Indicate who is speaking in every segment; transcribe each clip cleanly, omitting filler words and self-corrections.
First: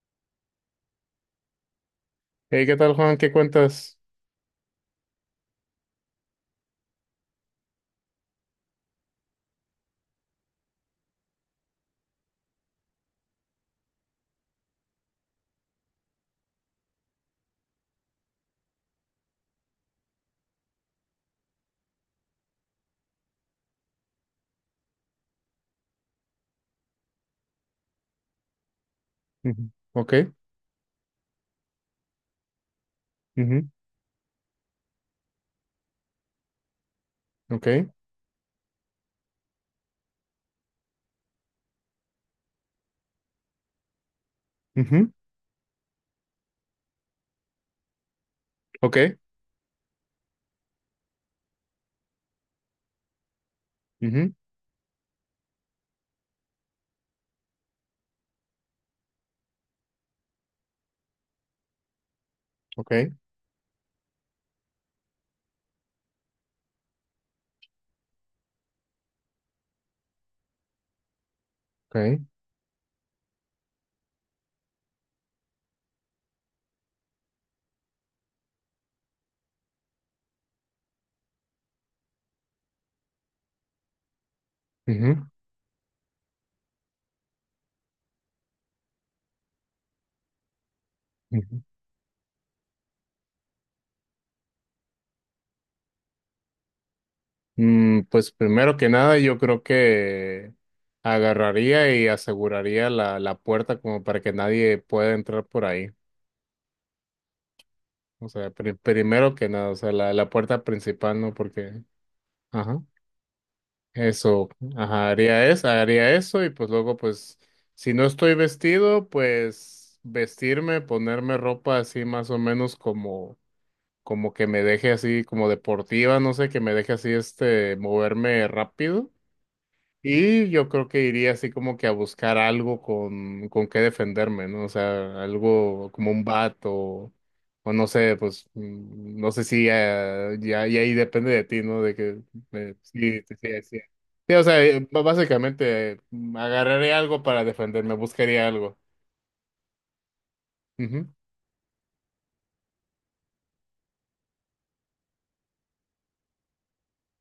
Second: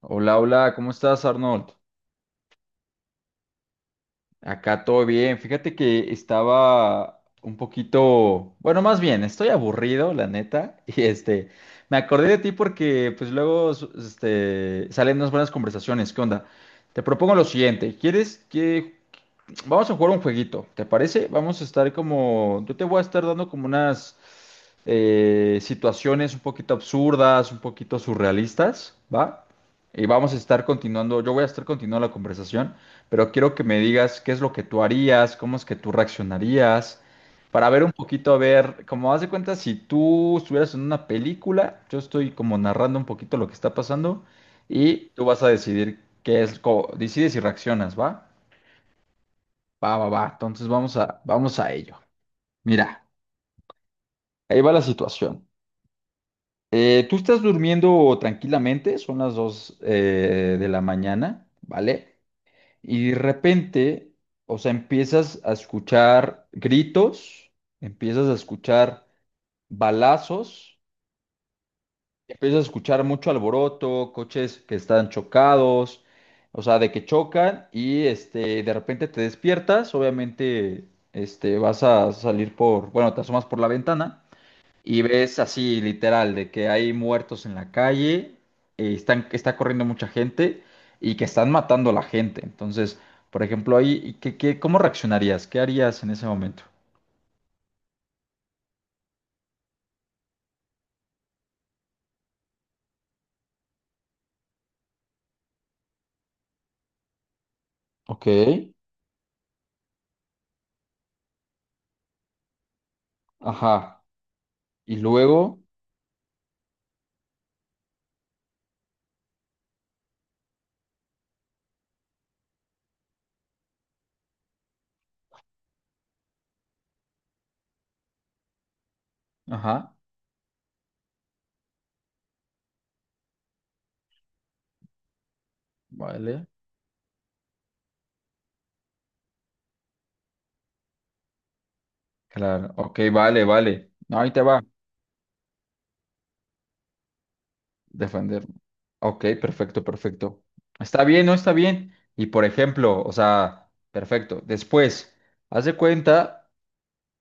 Speaker 1: Hola, hola, ¿cómo estás, Arnold?
Speaker 2: Hey, ¿qué tal, Juan? ¿Qué cuentas?
Speaker 1: Acá todo bien. Fíjate que estaba un poquito, bueno, más bien, estoy aburrido, la neta, me acordé de ti porque pues luego salen unas buenas conversaciones. ¿Qué onda? Te propongo lo siguiente, ¿quieres que vamos a jugar un jueguito, ¿te parece? Vamos a estar como, yo te voy a estar dando como unas situaciones un poquito absurdas, un poquito surrealistas, ¿va?
Speaker 2: Ujú,
Speaker 1: Y
Speaker 2: ok,
Speaker 1: vamos a estar continuando, yo voy a estar continuando la conversación, pero quiero que
Speaker 2: ujú,
Speaker 1: me digas qué es lo que tú harías, cómo es que tú reaccionarías, para ver
Speaker 2: ok,
Speaker 1: un poquito, a ver, como haz de cuenta, si tú estuvieras en una película, yo estoy como narrando un poquito lo que está pasando y
Speaker 2: ujú,
Speaker 1: tú vas a decidir qué es, decides y reaccionas, ¿va?
Speaker 2: ok,
Speaker 1: Va, va, va. Entonces vamos a ello. Mira,
Speaker 2: ujú,
Speaker 1: ahí va la situación. Tú estás durmiendo tranquilamente, son las 2 de la mañana, ¿vale? Y
Speaker 2: ok,
Speaker 1: de repente, o sea, empiezas a escuchar gritos, empiezas a escuchar balazos,
Speaker 2: ok,
Speaker 1: empiezas a escuchar mucho alboroto, coches que están chocados, o sea, de que chocan de repente te despiertas, obviamente, este, vas a salir por, bueno, te asomas por la ventana. Y
Speaker 2: ujú,
Speaker 1: ves así literal de que hay muertos en la calle, que está corriendo mucha gente y que están
Speaker 2: ujú.
Speaker 1: matando a la gente. Entonces, por ejemplo, ahí, ¿cómo reaccionarías? ¿Qué harías en ese momento?
Speaker 2: Pues primero que nada, yo creo que agarraría y aseguraría la puerta como para que nadie pueda entrar por ahí.
Speaker 1: Ok,
Speaker 2: O sea, primero que nada, o sea, la puerta principal, ¿no? Porque, ajá.
Speaker 1: ajá.
Speaker 2: Eso,
Speaker 1: Y
Speaker 2: ajá,
Speaker 1: luego,
Speaker 2: haría eso y pues luego pues si no estoy vestido, pues vestirme, ponerme ropa así más o menos como que me deje así como deportiva, no sé, que me deje así moverme rápido.
Speaker 1: ajá,
Speaker 2: Y yo creo que iría así como que a buscar algo con qué defenderme, ¿no? O sea, algo como un
Speaker 1: vale.
Speaker 2: bat o no sé, pues no sé si ya ahí depende de ti, ¿no? De que
Speaker 1: Claro, ok,
Speaker 2: sí, sí,
Speaker 1: vale,
Speaker 2: sí, sí.
Speaker 1: vale. No, ahí
Speaker 2: Sí,
Speaker 1: te
Speaker 2: o
Speaker 1: va.
Speaker 2: sea, básicamente agarraré algo para defenderme, buscaría
Speaker 1: Defenderme.
Speaker 2: algo.
Speaker 1: Ok, perfecto, perfecto. Está
Speaker 2: Ujú,
Speaker 1: bien, ¿no? Está bien. Y por ejemplo, o sea, perfecto. Después, haz de cuenta.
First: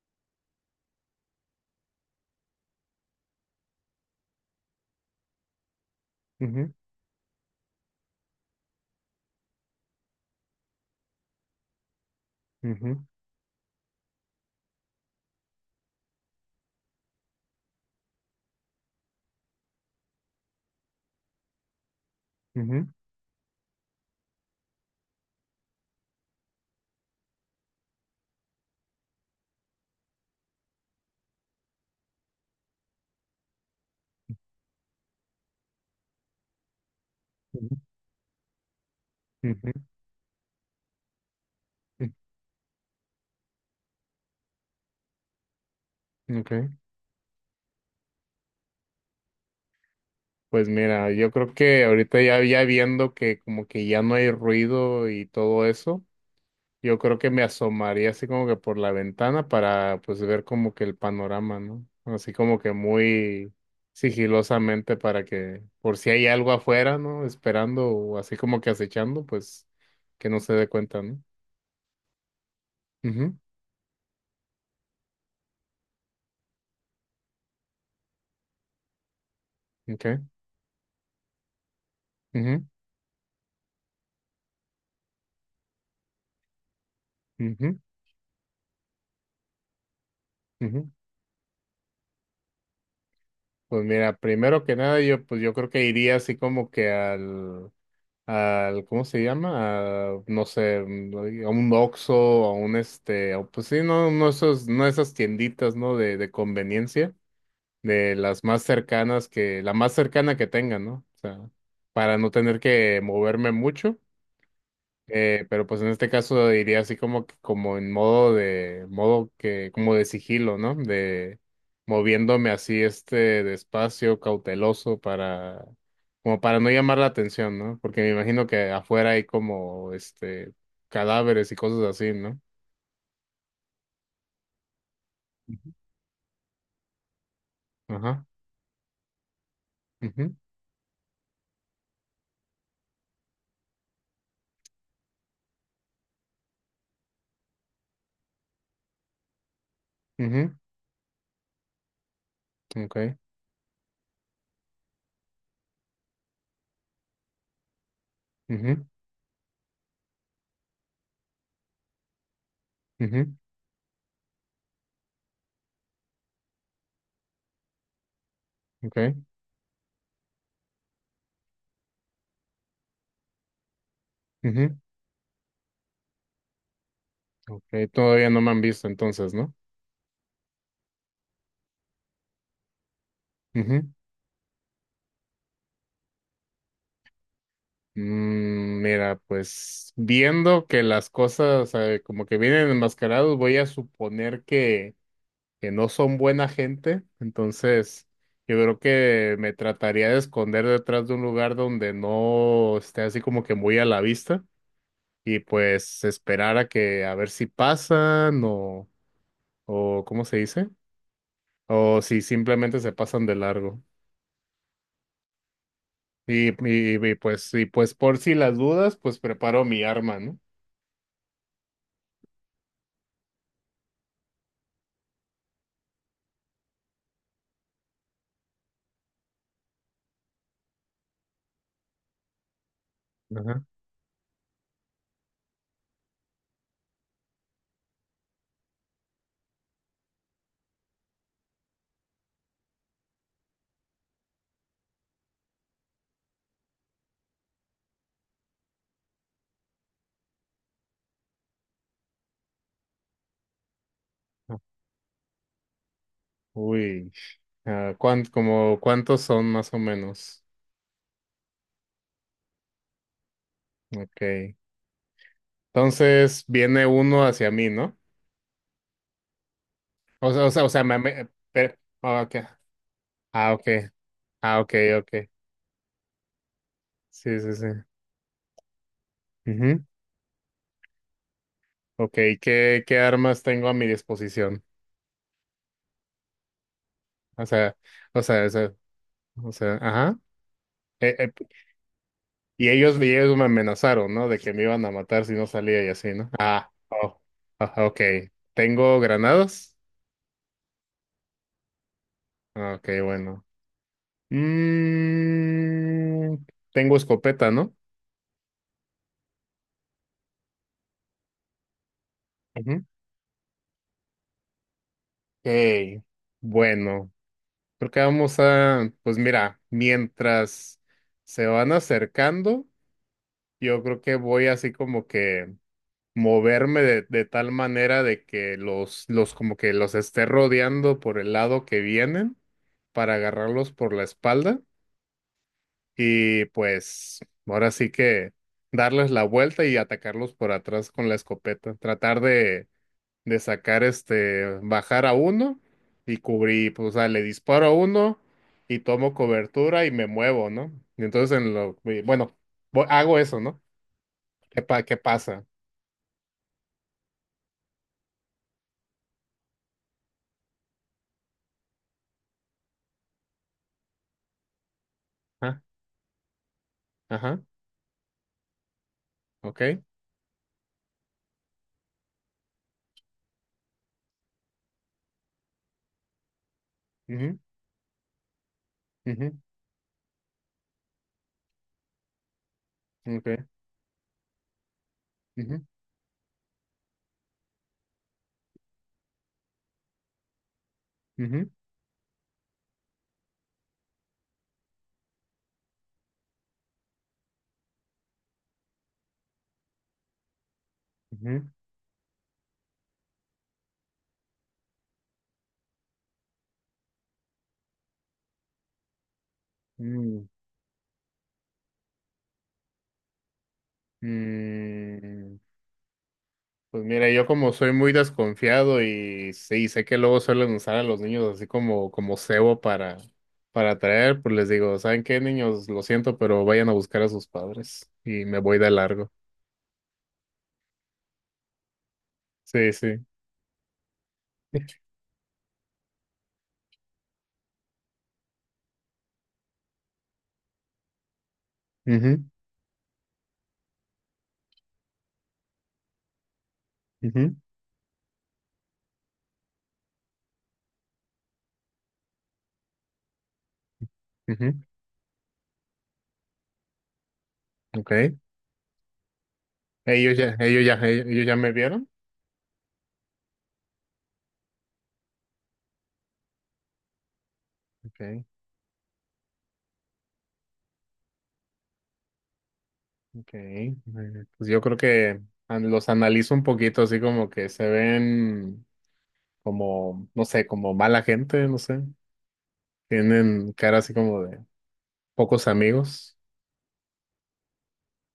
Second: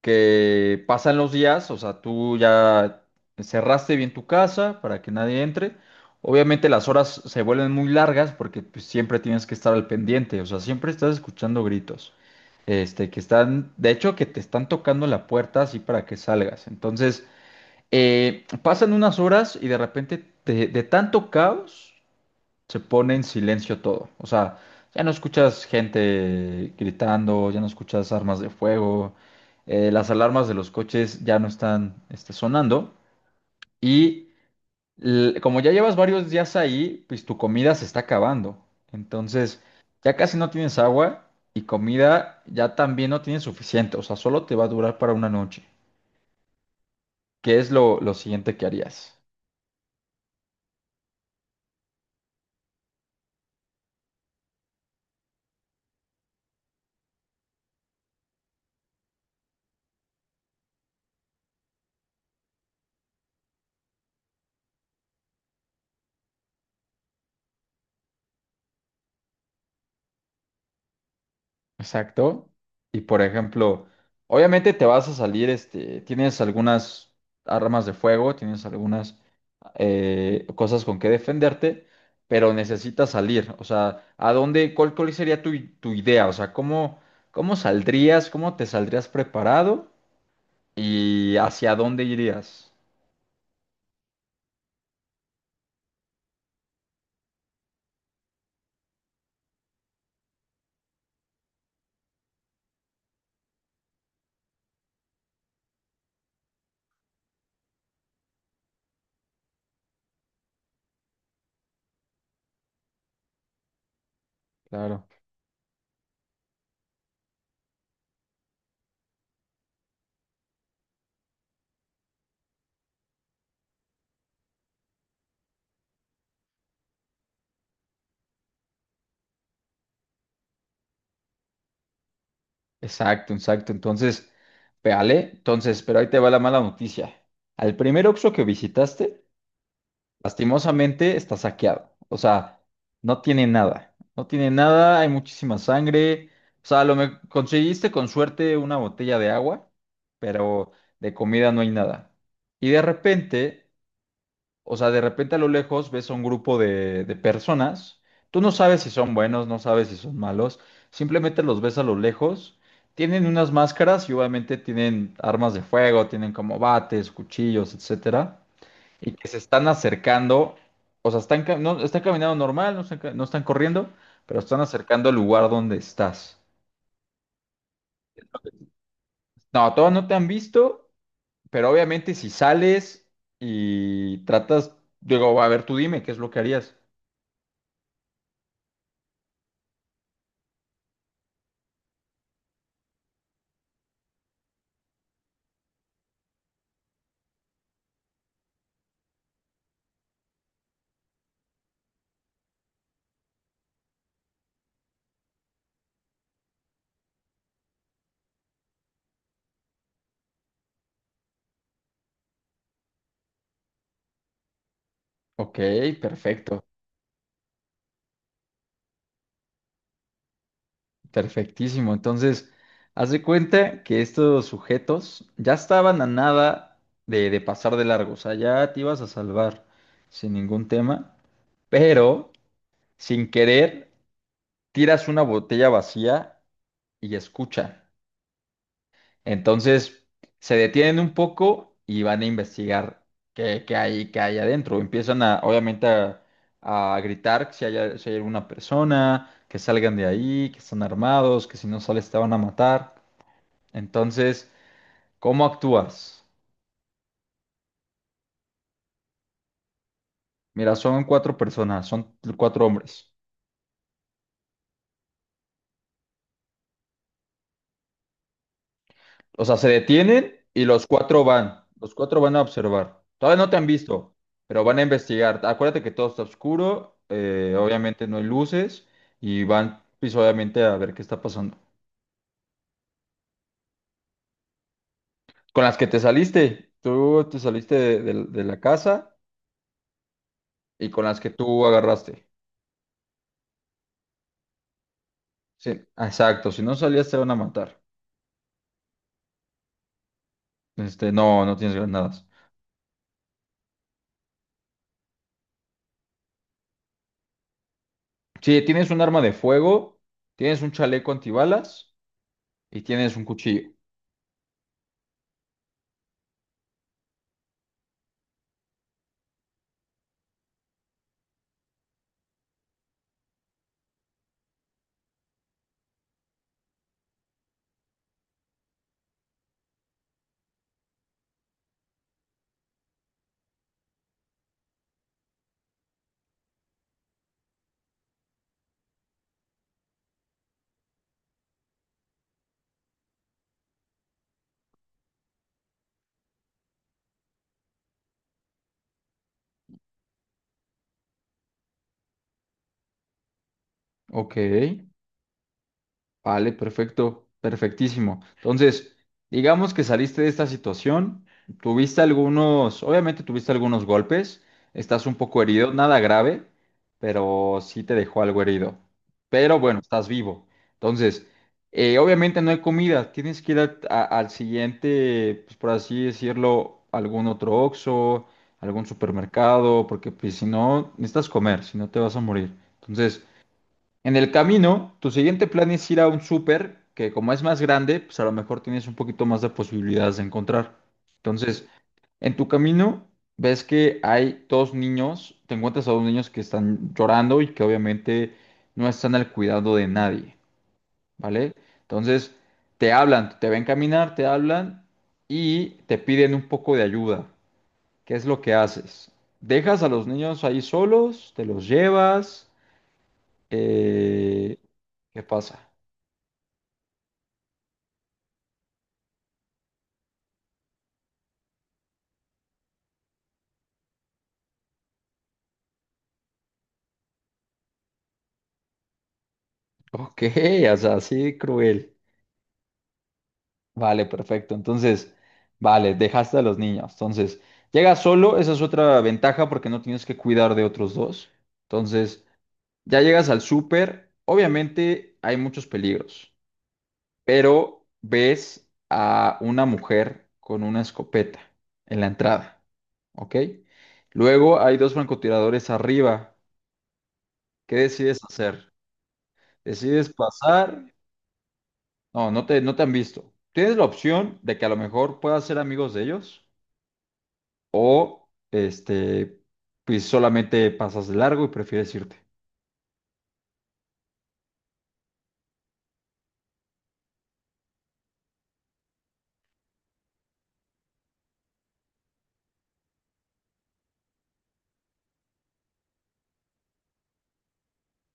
Speaker 1: Que pasan los días, o sea, tú ya cerraste bien tu casa para que nadie entre. Obviamente
Speaker 2: ujú,
Speaker 1: las horas se vuelven muy largas porque pues, siempre tienes que estar al pendiente, o sea, siempre estás escuchando gritos.
Speaker 2: ujú,
Speaker 1: Este, que están, de hecho, que te están tocando la puerta así para que salgas. Entonces, pasan unas horas y de repente, de tanto caos, se
Speaker 2: ujú,
Speaker 1: pone en silencio todo. O sea, ya no escuchas gente gritando, ya no escuchas armas de fuego, las alarmas de los coches ya no están este, sonando. Y como ya llevas varios días ahí, pues tu comida
Speaker 2: ujú,
Speaker 1: se está acabando. Entonces,
Speaker 2: ujú,
Speaker 1: ya casi no tienes agua y comida ya también no tienes suficiente. O sea, solo te va a durar para una noche.
Speaker 2: ujú. Ok.
Speaker 1: ¿Qué es lo siguiente que harías?
Speaker 2: Pues mira, yo creo que ahorita ya viendo que como que ya no hay ruido y todo eso. Yo creo que me asomaría así como que por la ventana para pues ver como que el panorama, ¿no? Así como que muy sigilosamente para que por si hay algo afuera, ¿no? Esperando o así como que acechando, pues que no se dé cuenta, ¿no?
Speaker 1: Exacto. Y por
Speaker 2: Ujú,
Speaker 1: ejemplo, obviamente te vas a salir, este, tienes algunas armas de fuego, tienes algunas
Speaker 2: ok,
Speaker 1: cosas con que defenderte, pero
Speaker 2: ujú,
Speaker 1: necesitas salir. O sea, ¿cuál sería tu, tu idea? O sea, ¿cómo, cómo
Speaker 2: ujú,
Speaker 1: saldrías, cómo te saldrías preparado
Speaker 2: ujú.
Speaker 1: y hacia dónde irías?
Speaker 2: Pues mira, primero que nada yo pues yo creo que iría así como que al ¿cómo se llama? A, no sé, a un Oxxo, a un este, a- pues sí, no, no esos, no esas tienditas, ¿no? De conveniencia, de las más cercanas que, la más cercana que tengan, ¿no? O sea, para no tener que moverme mucho.
Speaker 1: Claro.
Speaker 2: Pero pues en este caso diría así como que como en modo de modo que como de sigilo, ¿no? De moviéndome así despacio, cauteloso para como para no llamar la atención, ¿no? Porque me imagino que afuera hay como cadáveres y cosas así, ¿no?
Speaker 1: Exacto, exacto. Entonces, véale. Entonces, pero ahí te va la mala noticia. Al primer
Speaker 2: Ajá.
Speaker 1: Oxxo que visitaste,
Speaker 2: Mhm,
Speaker 1: lastimosamente está saqueado. O sea, no tiene nada. No tiene nada, hay muchísima sangre. O sea, lo me conseguiste con suerte una botella de agua,
Speaker 2: mhm.
Speaker 1: pero de comida no hay nada. Y de
Speaker 2: Okay.
Speaker 1: repente, o sea, de repente a lo lejos ves a un grupo de personas. Tú no sabes
Speaker 2: Mhm,
Speaker 1: si son buenos, no sabes si son malos. Simplemente los ves a lo lejos. Tienen
Speaker 2: mhm.
Speaker 1: unas máscaras y obviamente tienen armas de fuego, tienen como bates, cuchillos, etcétera y
Speaker 2: Okay.
Speaker 1: que se están acercando, o sea, están caminando normal, no están corriendo, pero están
Speaker 2: Mhm.
Speaker 1: acercando al lugar donde estás.
Speaker 2: Okay. Todavía no me han visto entonces, ¿no?
Speaker 1: No, todavía no te han visto, pero obviamente si sales y tratas, digo, a ver, tú dime, ¿qué es lo que harías?
Speaker 2: Mira, pues viendo que las cosas como que vienen enmascarados, voy a suponer que no son buena gente, entonces yo creo que me trataría de esconder detrás de un lugar donde no esté así como que muy a la vista y pues esperar a que a ver si pasan o ¿cómo se dice? O si simplemente se pasan de largo.
Speaker 1: Ok,
Speaker 2: Y,
Speaker 1: perfecto,
Speaker 2: y, y, pues, y pues por si las dudas, pues preparo mi arma, ¿no?
Speaker 1: perfectísimo. Entonces, haz de cuenta que estos sujetos ya estaban a nada de pasar de largo, o sea, ya te ibas a salvar sin ningún tema, pero sin
Speaker 2: Ajá.
Speaker 1: querer tiras una botella vacía y escuchan. Entonces se detienen un poco y van a investigar qué hay adentro. Empiezan a, obviamente, a gritar si hay, si hay alguna persona, que salgan de ahí, que están armados, que si no sales te van a matar. Entonces, ¿cómo actúas?
Speaker 2: Uy, ¿como cuántos son más o menos?
Speaker 1: Mira, son cuatro personas, son cuatro hombres.
Speaker 2: Ok. Entonces viene uno hacia mí, ¿no?
Speaker 1: O sea, se
Speaker 2: O
Speaker 1: detienen
Speaker 2: sea, o sea,
Speaker 1: y
Speaker 2: o sea,
Speaker 1: los
Speaker 2: me,
Speaker 1: cuatro
Speaker 2: me-
Speaker 1: van.
Speaker 2: pero-
Speaker 1: Los cuatro
Speaker 2: ah,
Speaker 1: van
Speaker 2: ok.
Speaker 1: a observar. Todavía no
Speaker 2: Ah,
Speaker 1: te han
Speaker 2: ok.
Speaker 1: visto,
Speaker 2: Ah,
Speaker 1: pero
Speaker 2: ok,
Speaker 1: van a
Speaker 2: ok.
Speaker 1: investigar. Acuérdate que todo está oscuro,
Speaker 2: Sí, sí, sí.
Speaker 1: obviamente no hay luces y van,
Speaker 2: Ujú.
Speaker 1: pues obviamente, a ver qué está pasando.
Speaker 2: Ok, ¿qué armas tengo a mi disposición?
Speaker 1: Con las que te saliste, tú te
Speaker 2: O
Speaker 1: saliste
Speaker 2: sea, o
Speaker 1: de
Speaker 2: sea, o
Speaker 1: la
Speaker 2: sea,
Speaker 1: casa
Speaker 2: o sea, ajá.
Speaker 1: y con
Speaker 2: Eh,
Speaker 1: las que
Speaker 2: eh,
Speaker 1: tú agarraste.
Speaker 2: y ellos me amenazaron, ¿no? De que me iban a matar si no
Speaker 1: Sí,
Speaker 2: salía y así, ¿no?
Speaker 1: exacto. Si
Speaker 2: Ah,
Speaker 1: no salías, te
Speaker 2: oh,
Speaker 1: van a matar.
Speaker 2: ah, ok. ¿Tengo granadas?
Speaker 1: Este, no, no tienes granadas.
Speaker 2: Ah, ok, bueno. Mm, tengo escopeta, ¿no?
Speaker 1: Sí, tienes un arma de fuego, tienes un chaleco antibalas y
Speaker 2: Ujú.
Speaker 1: tienes un cuchillo.
Speaker 2: Ok, bueno, creo que vamos a, pues mira, mientras se van acercando, yo creo que voy así como que moverme de tal manera de que los como que los esté rodeando por el lado que vienen para agarrarlos por la espalda y pues ahora sí que darles la vuelta y atacarlos por atrás con la escopeta, tratar de sacar bajar a uno y cubrir, pues, o sea, le disparo a uno y tomo cobertura y me muevo, ¿no? Y entonces, y bueno, hago eso, ¿no?
Speaker 1: Ok.
Speaker 2: ¿Qué pasa?
Speaker 1: Vale, perfecto, perfectísimo. Entonces, digamos que saliste de esta situación, tuviste algunos, obviamente tuviste algunos golpes, estás un poco
Speaker 2: Ajá,
Speaker 1: herido, nada grave,
Speaker 2: ajá,
Speaker 1: pero sí te dejó algo herido. Pero
Speaker 2: ok,
Speaker 1: bueno, estás vivo. Entonces, obviamente no hay comida, tienes que ir al siguiente, pues por así decirlo, algún
Speaker 2: ujú,
Speaker 1: otro Oxxo, algún
Speaker 2: ujú,
Speaker 1: supermercado, porque pues, si no, necesitas comer, si no te vas a morir. Entonces,
Speaker 2: ok,
Speaker 1: en el camino, tu siguiente
Speaker 2: ujú,
Speaker 1: plan es ir a un súper que como es más grande, pues a lo mejor tienes un poquito más de posibilidades de encontrar.
Speaker 2: ujú,
Speaker 1: Entonces, en tu camino ves que hay dos niños, te encuentras a dos niños que están llorando y que obviamente no están al cuidado de nadie,
Speaker 2: ujú,
Speaker 1: ¿vale? Entonces, te hablan, te ven caminar, te hablan y te piden un poco de ayuda. ¿Qué es lo que haces? ¿Dejas a los
Speaker 2: mm,
Speaker 1: niños ahí solos? ¿Te los llevas? Eh, ¿Qué
Speaker 2: mm.
Speaker 1: pasa?
Speaker 2: Pues mira, yo como soy muy desconfiado y sí, sé que luego suelen usar a los niños así como cebo para atraer, pues les digo, ¿saben qué, niños? Lo siento, pero vayan a buscar a sus padres y me voy de largo.
Speaker 1: Ok, o sea, así cruel.
Speaker 2: Sí, sí.
Speaker 1: Vale, perfecto. Entonces, vale, dejaste a los niños. Entonces, llegas solo, esa es otra ventaja porque no tienes que cuidar de otros dos. Entonces,
Speaker 2: Mhm,
Speaker 1: ya llegas al súper. Obviamente hay muchos peligros,
Speaker 2: mhm,
Speaker 1: pero ves a una mujer con una escopeta en la entrada. ¿Ok? Luego
Speaker 2: mhm.
Speaker 1: hay dos francotiradores arriba. ¿Qué
Speaker 2: Okay.
Speaker 1: decides hacer? ¿Decides
Speaker 2: Ellos ya, ellos ya,
Speaker 1: pasar?
Speaker 2: ellos ya me vieron.
Speaker 1: No, no te han visto. Tienes la opción de que a lo mejor puedas ser amigos de ellos
Speaker 2: Okay,
Speaker 1: o este, pues solamente pasas de largo y prefieres irte.
Speaker 2: okay. Pues yo creo que los analizo un poquito así como que se ven como, no sé, como mala gente, no sé. Tienen cara así como de pocos amigos.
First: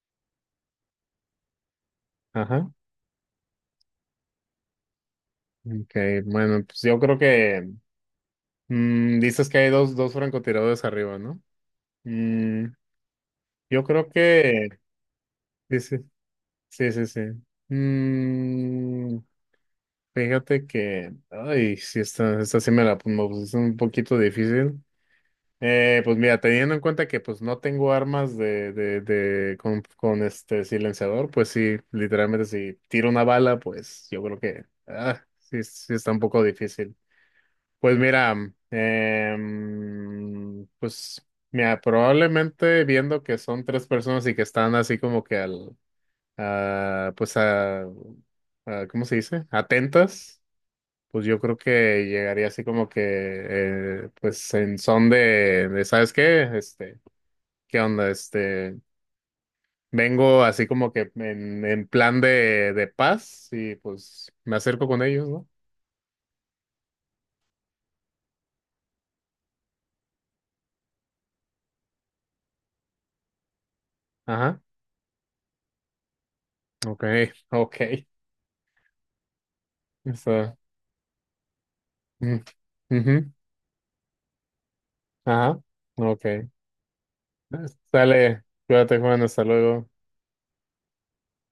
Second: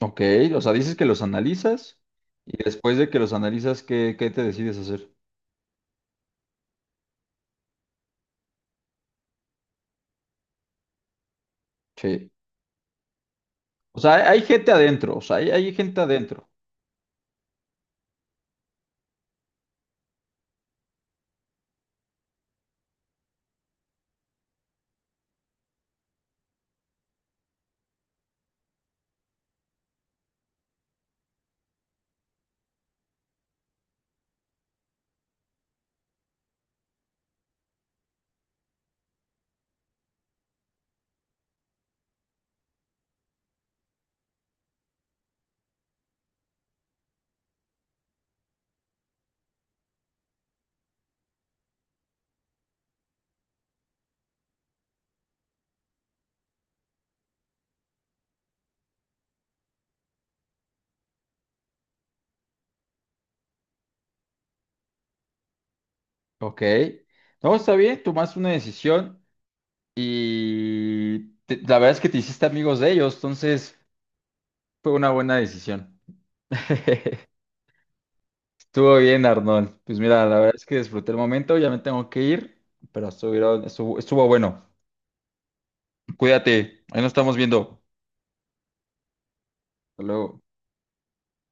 Speaker 1: Ok, o sea, dices que los analizas y
Speaker 2: Ajá.
Speaker 1: después de que los analizas, ¿qué te decides hacer?
Speaker 2: Ok, bueno, pues yo creo que dices que hay dos francotiradores arriba, ¿no?
Speaker 1: Sí.
Speaker 2: Mm, yo
Speaker 1: O
Speaker 2: creo
Speaker 1: sea, hay
Speaker 2: que
Speaker 1: gente adentro, o sea, hay
Speaker 2: sí, sí,
Speaker 1: gente adentro.
Speaker 2: sí, sí, sí. Mm, fíjate que, ay, sí, esta sí me la me pusiste un poquito difícil. Pues mira, teniendo en cuenta que pues no tengo armas con este silenciador, pues sí, literalmente si tiro una bala, pues yo creo que sí, sí está un poco difícil. Pues mira, em, pues probablemente viendo que son tres personas y que están así como que al, a, pues a- ¿cómo se dice? Atentas, pues yo creo que llegaría así como que, pues en son de, ¿sabes qué? ¿Qué onda? Vengo así como que en plan de paz y pues me acerco con ellos, ¿no?
Speaker 1: Ok. No, está bien, tomaste una decisión la verdad es que te hiciste amigos de ellos, entonces
Speaker 2: Ajá,
Speaker 1: fue una buena decisión.
Speaker 2: ok, ok,
Speaker 1: Estuvo bien, Arnold. Pues mira, la verdad
Speaker 2: está.
Speaker 1: es que disfruté el momento, ya me tengo que
Speaker 2: Mm.
Speaker 1: ir, pero
Speaker 2: Ujú.
Speaker 1: estuvo bueno.
Speaker 2: Ajá, ok.
Speaker 1: Cuídate, ahí nos estamos viendo.
Speaker 2: Sale, cuídate, Juan. Hasta luego.
Speaker 1: Hasta luego.